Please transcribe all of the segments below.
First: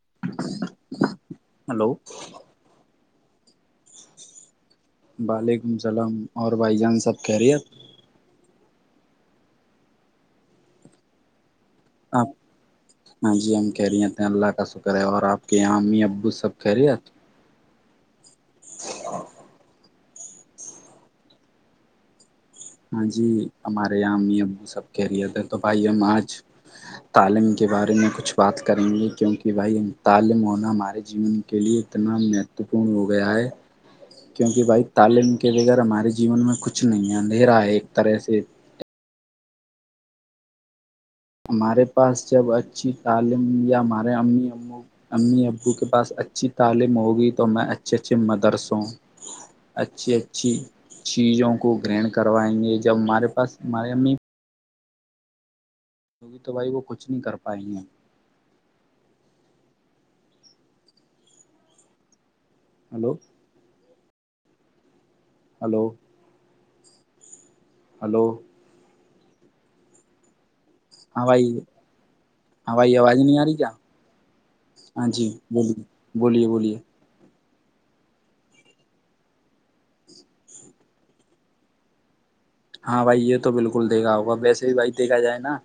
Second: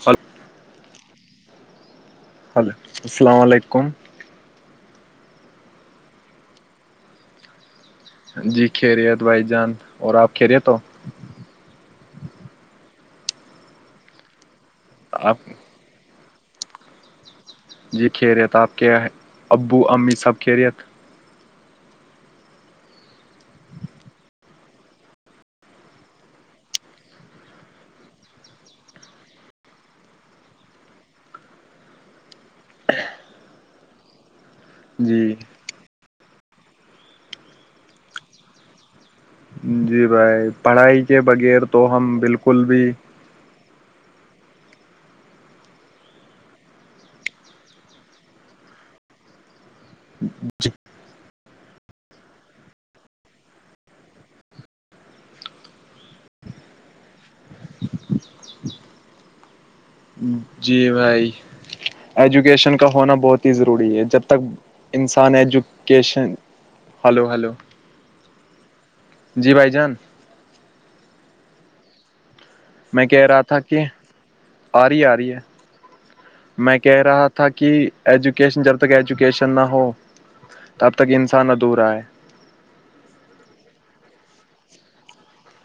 ف hello hello السلام علیکم وعلیکم اللام اور بھائی جان سب کہہ رہی آپ جی کھیری ہےت بھائی جان اور آپ کھیریے تو آپ ہاں جی ہم کہہ رہیے تھے اللہ کا شکر ہے اور آپ کے یہاں شامی ابو سب کہہ رہیے جی کھیریی تھا آپ کے ابو امی سب کھیریت ہاں جی ہمارے یہ امی ابو سب کہہ رہے تھے تو بھائی ہم آج تعلیم کے بارے میں کچھ بات کریں گے کیونکہ بھائی ہم تعلیم ہونا ہمارے جیون کے لیے تنا مہتوپورن ہو گیا ہے کیونکہ بھائی جی تعلیم کے بغیر ہمارے جیون میں کچھ نہیں اندھیرا ہے ایک طرح سے جی بھائی پڑھائی کے بغیر ہمارے تو ہم پاس جب بالکل بھی اچھی تعلیم یا ہمارے امی او امی ابو کے پاس اچھی تعلیم ہوگی تو میں اچھے اچھے مدرس ہوں اچھی اچھی چیزوں کو گرہن کروائیں گے جب ہمارے پاس ہمارے امی کیکہ تو بھائی وہ کچھ نہیں کر پائی ہیں جی بھائی ایجوکیشن کا ہونا ہلو بہت ہی ضروری ہے جب تک انسان hello education hello hello hello [unintelligible] جی بھ جان [unintelligible] ہاں بھائی ہوائی میں آواز کہہ نہیں رہا آ رہی تھا کیا کہ آ رہی ہاں آ جی رہی ہے بولیے بولیے بولیے میں کہہ رہا تھا کہ ایجوکیشن جب تک ایجوکیشن نہ ہو ت تب تک انسان نہدھور آئے [unintelligible] ہاں بھائی یہ تو بالکل دیکھا ہوگا ویسے بھی بھائی دیکھا جائے نا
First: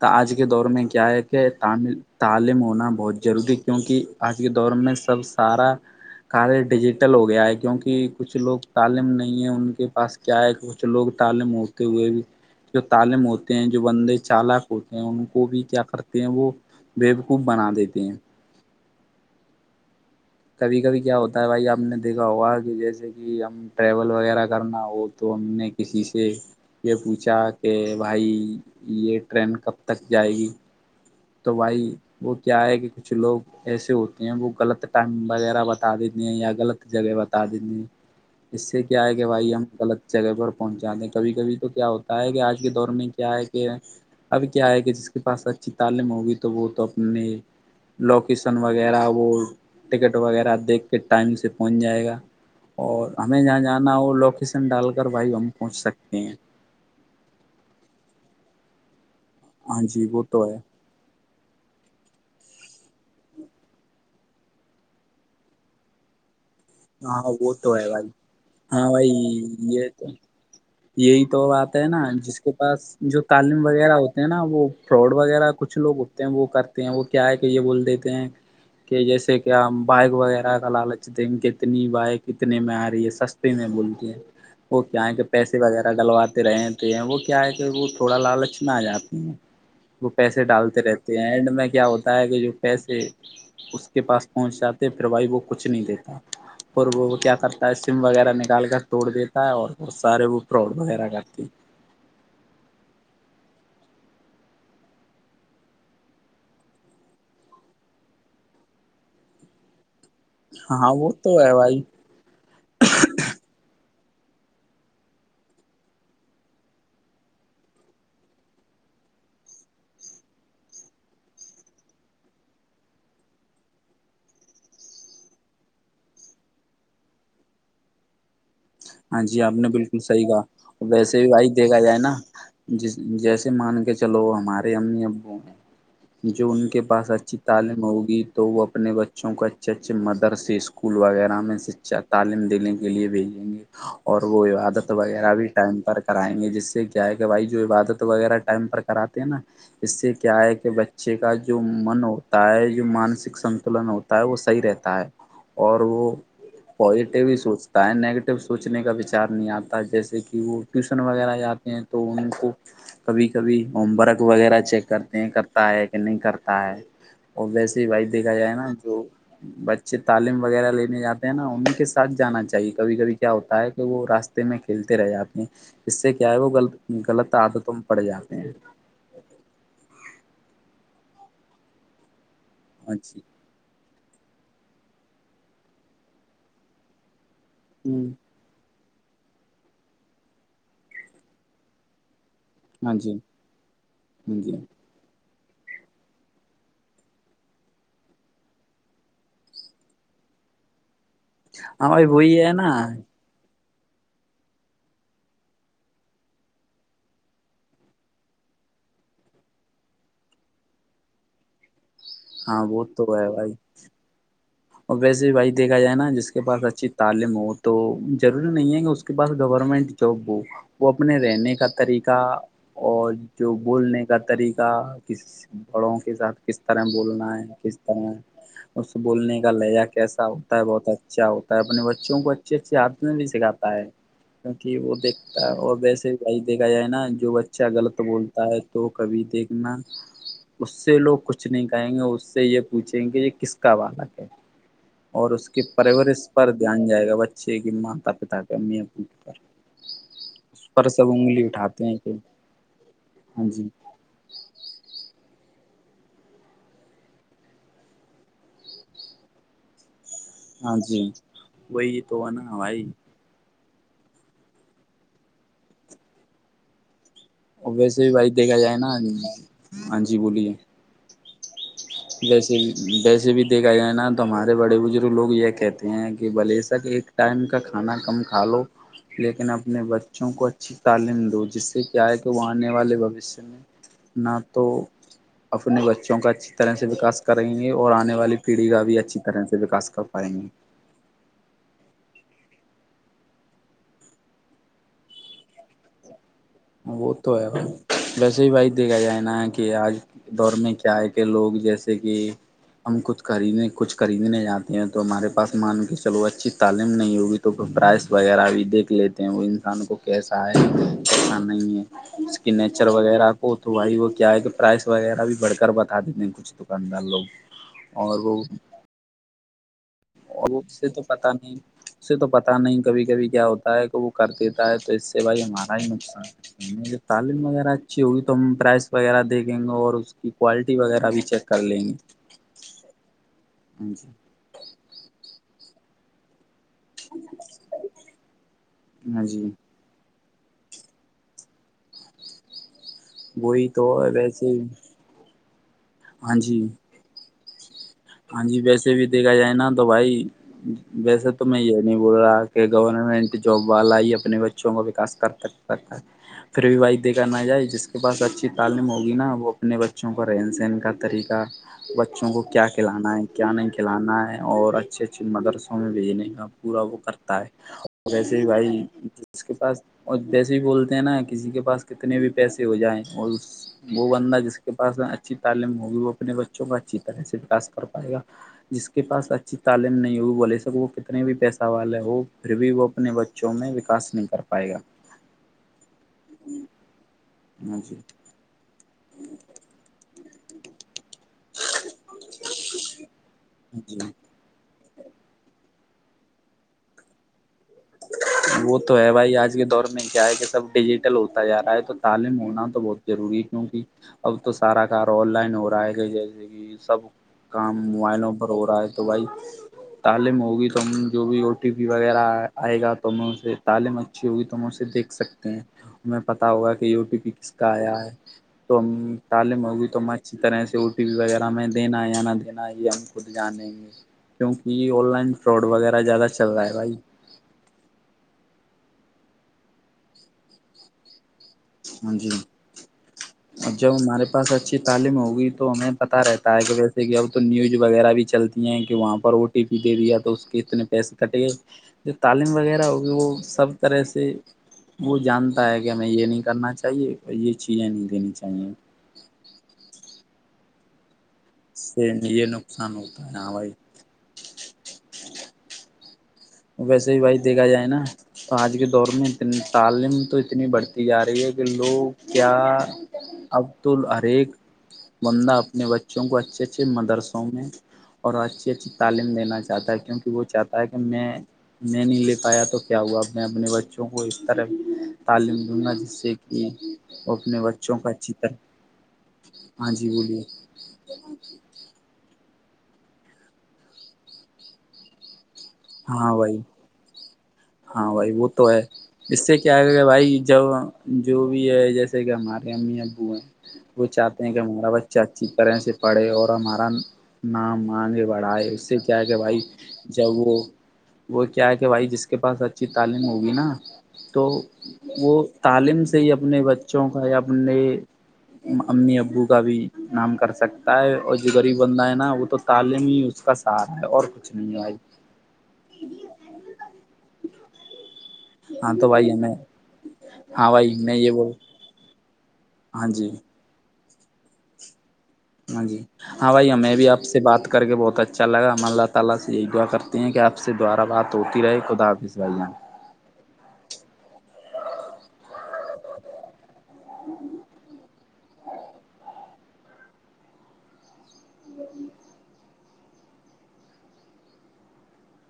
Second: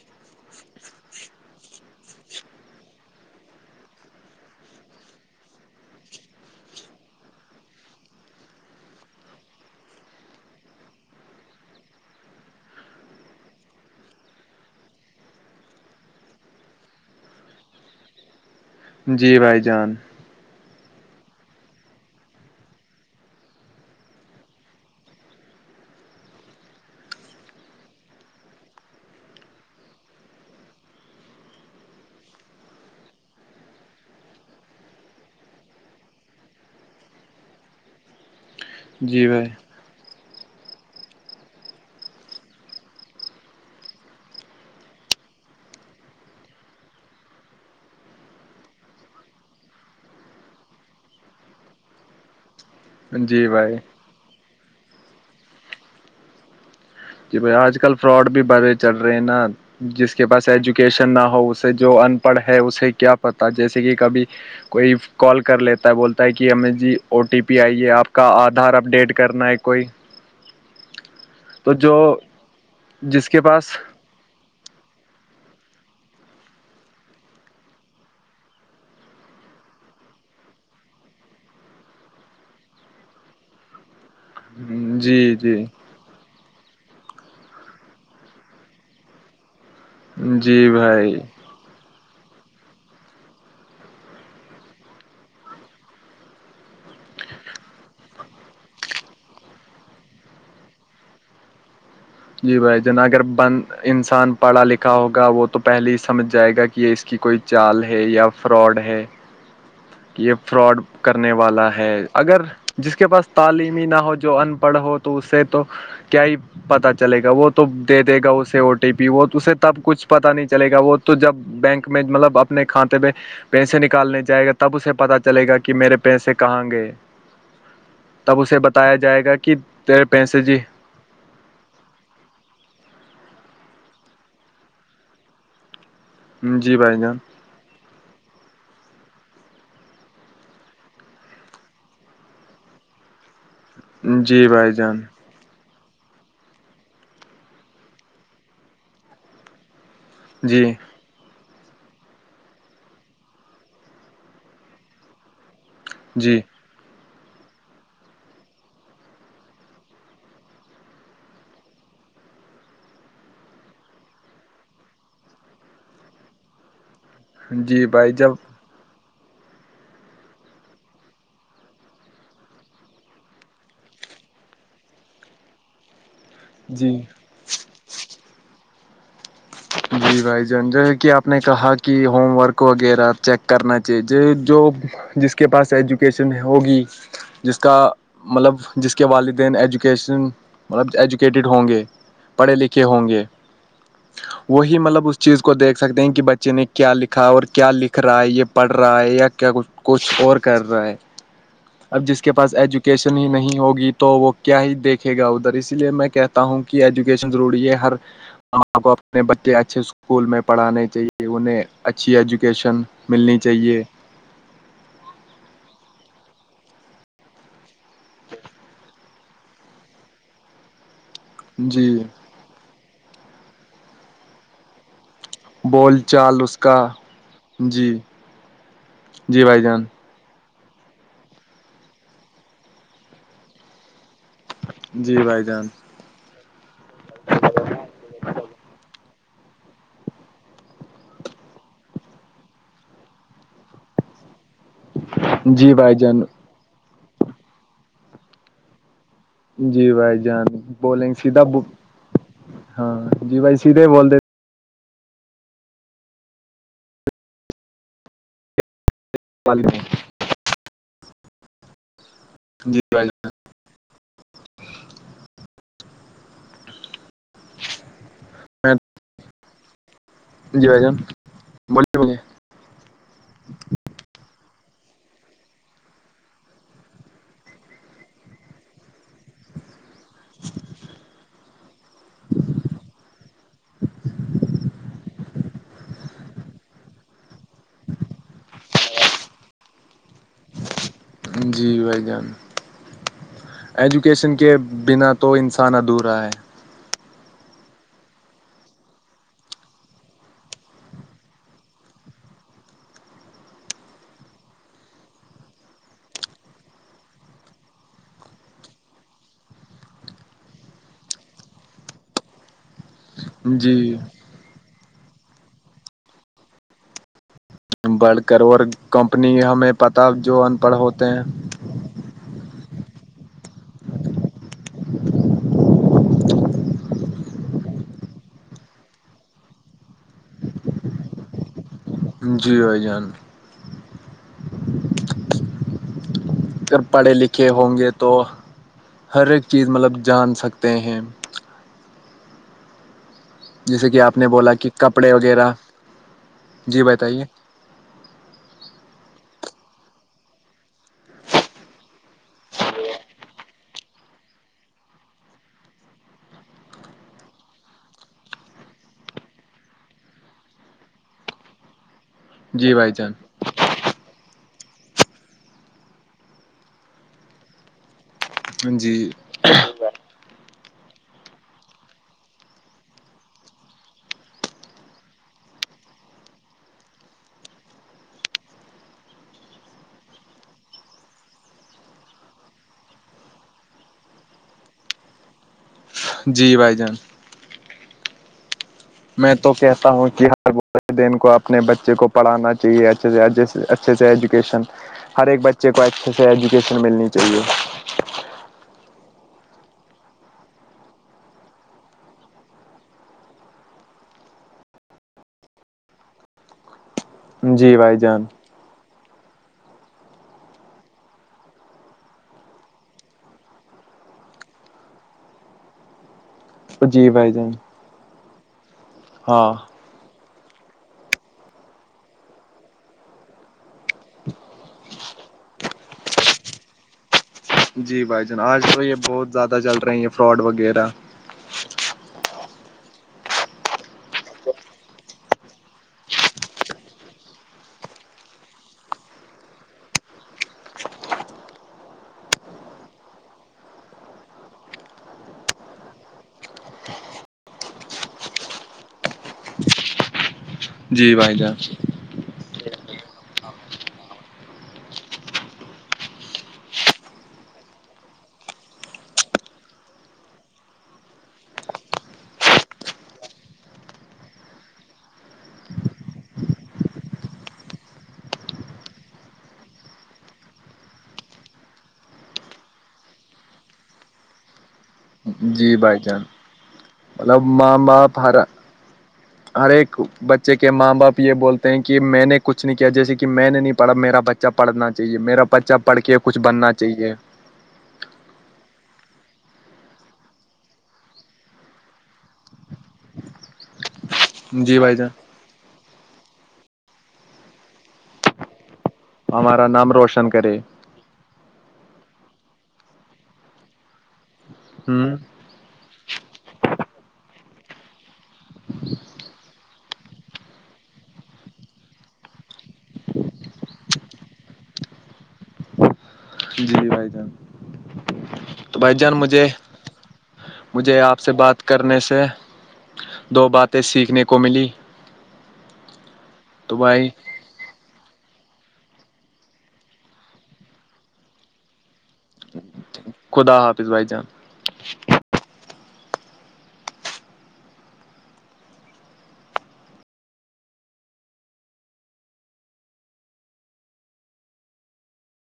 تو آج کے دور میں کیا ہے کہ تامل [unintelligible] تعلیم ہونا بہت ضروری کیونکہ آج کے دور میں سب سارا کارے ڈیجیٹل ہو گیا ہے کیوںکہ کچھ لوگ تعلیم نہیں ہے ان کے پاس کیا ہے کچھ لوگ تالے موڑتے ہوئے بھی جو تعالم ہوتے ہیں جو بندے چالاک ہوتے ہیں ان کو بھی کیا کرتے ہیں وہ ویبقوف بنا دیتے ہیں جی بھائی جان کبھی کبھی کیا ہوتا ہے بھائی آپ نے دیکھا ہوا کہ جیسے کہ ہم ٹریول وغیرہ کرنا ہو تو ہم نے کسی سے یہ پوچھا کہ بھائی یہ ٹرین کب تک جائے گی تو بھائی وہ کیا ہے کہ کچھ لوگ ایسے ہوتے ہیں وہ غلط ٹائگ وغیرہ بتا دیتی ہیں یا غلط جگہ بتا دیتی ہیں اس سے کیا ہے کہ بھائی ہم غلط جگہ پر پہنچاتے ہیں کبھی کبھی تو کیا ہوتا ہے کہ آج کے دور میں کیا ہے کہ ابھی کیا ہے کہ جس کے پاس اچھی تعلیم ہوگی تو وہ تو اپنے لوکیسن وغیرہ وہ ٹکٹ وغیرہ دیکھ کے ٹائم سے پہنچ جائے گا اور ہمیں جی جہاں بھائی جانا ہو لوکیشن ڈال کر بھائی ہم پہنچ سکتے ہیں جی بھ آج کل فراڈ بھی بڑے چل رہے ہیں نا ہاں جی جس وہ کے تو پاس ہے کیشن نہ ہو اسے جو ان پڑھ ہے اسے کیا پتا جیسے کہ کبھی کوئی کال کر لیتا ہے بولتا ہے کہ ہمیں جی او ہاں ٹی وہ پی تو ہے آئیے بھائی آپ کا آدھار اپ ہاں ڈیٹ کرنا ہے بھائی کوئی یہ [unintelligible] تو یہی تو بات ہے نا جس کے پاس جو جس کے تعلیم پاس وغیرہ ہو تے ہیں نا وہ فراڈ وغیرہ کچھ لوگ ہوتے ہیں وہ کرتے ہیں وہ کیا ہے کہ یہ بول دیتے ہیں کہ جیسے کہ ہم بائگ وغیرہ کا لالچ د [unintelligible] اتنی بائک اتنے میں آ رہی ہے سستے میں بولتی ہیں وہ کیائے کہ جی جی پیسے وغیرہ ڈلواتے رہتے ہیں وہ کیا ہے کہ وہ تھوڑا لالچ نہ آ جاتی ہیں وہ پیسے جی ڈالتے بھائی رہتے ہیں اینڈ میں کیا ہوتا ہے کہ جو پیسے اس کے پاس پہنچ جاتے پھر بھائی وہ کچھ نہیں دیتا اور وہ کیا کرتا ہے سم وغیرہ نکال کر توڑ دیتا ہے اور بہت سارے وہ پراڈ وغیرہ کرتی جی بھائی جنا اگر بند انسان پڑھا لکھا ہوگا وہ تو پہلے ہی سمجھ جائے گا کہ کہ کوئی چال ہے یا فراڈ ہے یہ فراڈ ہاں وہ کرنے تو والا بھائی ہے اگر جس کے پاس تعلیمی نہ ہو جو ان پڑھ ہو تو اس سے تو کیا ہی پتا چلے گا وہ تو دے دے گا اسے او ٹی پی وہ اسے تب کچھ پتا نہیں چلے گا وہ تو جب بینک میں مطلب اپنے کھاتے میں پیسے نکالنے جائے گا تو تب اسے پتاہ چلے گا کہ میرے پیسے کہاں گئے تب اسے بتایا ہاں جائے گا جی آپ کہ نے بالکل تیرے صحیح پیسے جی کہا ویسے بھی بھائی دیکھا جائے نا جس جیسے مان کے چلو ہمارے ہم نے ابو ہیں جو ان جی کے بھائی پاس جان اچھی تعلیم ہوگی تو وہ اپنے بچوں کو اچھے اچھے مدرسے اسکول وغیرہ میں سے چات تعلیم دینے کے لیے بھیجیں گے اور وہ جی بھائی عبادت جان وغیرہ بھی ٹائم پر کرائیں گے جس سے کیا ہے کہ بھائی جو عبادت وغیرہ ٹائم پر کراتے ہیں نا اس سے کیا ہے جی کہ بچے بچے کا جو من ہوتا ہے جو مانسک سنتلن ہوتا ہے وہ صحیح رہتا ہے اور وہ جی پازیٹیو ہی سوچتا ہے نگیٹو سوچنے کا وچار نہیں آتا جیسے کہ وہ ٹیوشن وغیرہ جاتے ہیں تو ان کو کبھی کبھی ہوم ورک وغیرہ چیک کرتے ہیں کرتا ہے کہ نہیں کرتا ہے ابوس ہی جی بائی بھائی جب دیکھا جائے نا جو بچے تعلیم وغیرہ لینے جاتے ہیں نا انیں کے ساتھ جانا چاہیے کبھی کبھی ہوتا ہے کہ وہ راستے میں کھیلتے رہ جاتے ہیں اس سے کیا ہے وہ غلط جی غلط تعدتم پڑ جاتے ہیں اوکے جی بھائی جان جو ہے کہ آپ نے کہا کہ ہوم ورک ہاں وغیرہ جی چیک کرنا چاہیے جو جس کے پاس ایجوکیشن ہوگی جس کا ہ مطلب جس کے والدین ایجوکیشن مطلب ایجوکیٹیڈ ہوں گے پڑھے لکھے ہاں ہوں جی گے ہاں جی وہی مطلب اس چیز کو دیکھ سکتے ہیں کہ بچے نے کیا لکھا اور کیا لکھ رہا ہے یہ پڑھ رہا ہے یا کیا کچھ کچھ اور کر رہا ہے ہاں اب بھائی جس کے وہی ہے پاس نا ایجوکیشن ہی نہیں ہوگی تو وہ کیا ہی دیکھے گا ادھر اسی لیے میں کہتا ہوں کہ ایجوکیشن ضروری ہے ہر آ کو اپنے بچے اچھے اسکول میں پڑھانے چاہیے انہیں اچھی ہاں ایجوکیشن وہ تو ہے ملنی بھائی چاہیے اور ویسے بھائی دیکھا جائے نا جس کے پاس اچھی تعلیم ہو تو ضروری نہیں ہے کہ اس کے پاس گورنمنٹ توبو وہ اپنے رہنے کا جی طریقہ اور جو بولنے کا طریقہ بڑوں بول کے ساتھ چال اس کس کا طرح بولنا ہے کس جی طرح اس بولنے جی کا بھائی جان لہجہ کیسا ہوتا ہے بہت اچھا ہوتا ہے اپنے بچوں کو اچھے اچھے حادم میں بھی سکھاتا ہے کیونکہ وہ جی بھائی دیکھتا ہے جان اور ویسے بائی دیکھا جائے نا جو بچہ غلط بولتا ہے تو کبھی دیکھنا اس سے لوگ کچھ نہیں کہیں گے اس سے یہ پوچھیں گے یہ کس کا والا ہے اور اس کے جی بھائی جان پرورش پر دھیان جائے گا بچے کی ماتا پتا کے امی اپنی جی بھائی جان بولیں گ سیدھا انگلی اٹھاتے ہیں کہ ہاں جی بھائی سیدھے بولتے پال ہ ہاں جی وہی تو ہو نا جی ہماری بھائی ویسے بھی بھائی دیکھا جائے جان نا ہاں جی بولی جی جان بولیے بولیے ویسے ویسے بھی دیکھا جائے نا تو ہمارے بڑے بزرگ لوگ یہ کہتے ہیں کہ بلے سک ایک ٹائم کا کھانا کم کھا لو لیکن اپنے بچوں کو اچھی تعلیم دو جس سے کیا ہے کہ وہ آنے والے بوشیہ میں نہ تو اپنے بچوں کا طرح سے وکس کریں گے اور آنے والی پیڑھی کا بھی اچھی طرح سے وکس کر پائیں گے جی بھائی جان ایجوکیشن کے بنا تو انسان ادھورا ہے وہ تو ہے ب ویسے ہی بھائی دیکھا جائے نا کہ آج دور میں کیا ہے کہ لوگ جیسے کہ ہم کچھ خریدنے کچھ خریدنے جاتے ہیں تو ہمارے پاس مان کے چلو اچھی تعلیم نہیں ہوگی تو پرائس وغیرہ بھی دیکھ لیتے ہیں وہ انسان کو کیسا ہے کیسا نہیں ہے اس کی نیچر وغیرہ کو تو جی بھائی وہ کیا ہے کہ پرائس وغیرہ بھی بڑھ کر بتا دیتے ہیں کچھ دکاندار لوگ بڑھ کر اور کمپنی ہمیں پتا جو اور ان پڑھ تو ہوتے ہیں پتا نہیں اس سے تو پتا نہیں کبھی کبھی کیا ہوتا ہے کہ وہ کر دیتا ہے تو اس سے بھائی ہمارا ہی نقصان تعلیم وغیرہ اچھی ہوگی تو ہم پرائز وغیرہ دیکھیں گے اور اس کی کوالٹی وغیرہ بھی چیک کر لیں گے جیو جان ا سر تو پڑھے لکھے ہوں گے تو ہاں ہر ایک جی چیز مطلب جان سکتے ہیں وہی تو جیسے کہ آپ نے ویسے بولا کہ کپڑے وغیرہ جی بتائیے ہاں جی ویسے بھی دیکھا جائے نا تو بھائی ویسے تو میں یہ نہیں بول رہا کہ گورنمنٹ جاب والا ہی اپنے بچوں کا وکاس کر سک پچ پھر بھی وائی دیکھا نہ جائے جس کے پاس اچھی تعلیم ہوگی نا وہ اپنے بچوں کا رہن سہن کا طریقہ بچوں کو کیا جی بھائی کھلانا جان کیا نہیں کھلانا ہے اور اچھے اچھے مدرسوں میں بھیجنے کا پورا وہ کرتا ہے اور ویسے ہی بھائی جی اس کے پاس اور جیسے بھی بولتے ہیں نا کسی کے پاس کتنے بھی پیسے ہو جائیں اور وہ بندہ جس کے پاس اچھی تعلیم ہوگی وہ اپنے بچوں کو اچھی طرح سے واس کر پائے گا جس کے پاس اچھی تعلیم نہیں ہوئی بولے سک وہ کتنے بھی پیسہ والے ہو پھر بھی وہ اپنے بچے چ میں وکاس نہیں کر پائے گا جی بھائی جان ج جی میں تو کہتا ہوں ہر دین کو اپنے بچے کو پڑانا چاہیے اھے سے اچھے جی سے ایجوکیشن ہر ایک بچے کو اچھے سے ایجوکیشن ملنی چاہیے وہ تو ہے بھائی آج کے دور میں کیا ہے کہ سب ڈیجیٹل ہوتا جا رہا ہے تو تعلیم ہونا تو بہت ضروری کیوںکہ اب تو سارا کار آن لائن ہو رہا ہے کہ جیسے کہ سب جی کام بھائی جان مائلوں ہو رہا ہے تو بھائی تعلیم ہوگی تو ہم جو بھی او ٹی پی وغیرہ آئے گا تو میں اسے تعلیم اچھی ہوگی تو ہم اسے دیکھ سکتے ہیں ہمیں پتا ہوگا کہ یو جی پی پی بھائی جان کس کا آیا ہے تو ہاں تعلیم ہوگئی تو میں اسی طرح سے او ٹی پی وغیرہ میں دینا ہے یا نہ دینا یہ ہم خود جانیں گے کیونکہ آن لائن فراڈ وغیرہ زیادہ چل رہا ہے بھائی جی بھائی جان آج تو یہ بہت زیادہ چل رہے ہیں فراڈ وغیرہ ہاں جی ج اور جب ہمارے پاس اچھی تعلیم ہوگی تو ہمیں پتا رہتا ہے کہ ویسے کہ اب تو نیوز وغیرہ بھی چلتی ہیں کہ وہاں پر او ٹی پی دے دیا تو اس کے اتنے پیسے کٹے گئے جو تعلیم وغیرہ ہوگی وہ سب طرح سے وہ جانتا ہے کہ ہمیں یہ نہیں کرنا چاہیے یہ چیزیں نہیں لینی چاہیے جی بھائی جان سے میں یہ نقصان ہوتا ہے ہاں بھائی ویسے ہی بھائی دیکھا جائے نا تو آج کے دور میں انی تعلیم تو اتنی بڑھتی جا رہی ہے کہ لوگ کیا عبد ال ہر ایک بندہ اپنے بچوں کو اچھے اچھے مدرسوں میں اور اچھی اچھی تعلیم دینا چاہتا ہے کیونکہ وہ چاہتا ہے کہ میں میں نہیں لے پایا تو کیا ہوا اپ میں اپنے بچوں کو اس طرح تعلیم جی دوں گا بھائی جس جان سے کہ وہ مطلب اپنے ماں بچوں کو باپ اچھی ہر طرح ہر ہاں ایک جی بولیے بچے کے ماں باپ یہ بولتے ہیں کہ میں نے کچھ نہیں کیا جیسے کہ میں نے نہیں پڑا میرا بچہ پڑھنا چاہیے میرا بچہ پڑھ کے ہاں کچھ بھائی بننا چاہیے ہاں بھائی وہ تو ہے اس سے کیا کر گا بھائی جب جو بھی ہے جیسے کہ ہمارے امی ابو ہیں وہ چاہ کہ جی ہمارا بھائی جان بچہ اچھی طرح سے پڑھے اور ہمارا نام مانگے بڑھائے اس سے کیا کہ بھائی ہمارا نام جب روشن وہ کرے وہ کیا ہے کہ بھائی جس کے پاس اچھی تعلیم ہوگی نا تو ہوں وہ تعلیم سے ہی اپنے بچوں کا یا اپنے امی ابو کا بھی نام کر سکتا ہے اور جو غریب بندہ ہے نا وہ تو تعلیم ہی اس کا اور کچھ نہیں ہے جی بھائی جان تو بھائی جان مجھے ہاں بھائی مجھے میں آپ یہ سے بول بات کرنے سے ہاں جی دو باتیں سیکھنے کو ملی ہاں جی ہاں بھائییا تو میں بھی بھائی آپ سے بات کر کے بہت اچھا لگا ہم اللہ تعالی سے یہی دعا کرتے ہیں کہ آپ سے دوبارہ بات ہوتی رہے خدا حافظ بھائی جان خدا حافظ بھائی جان ہ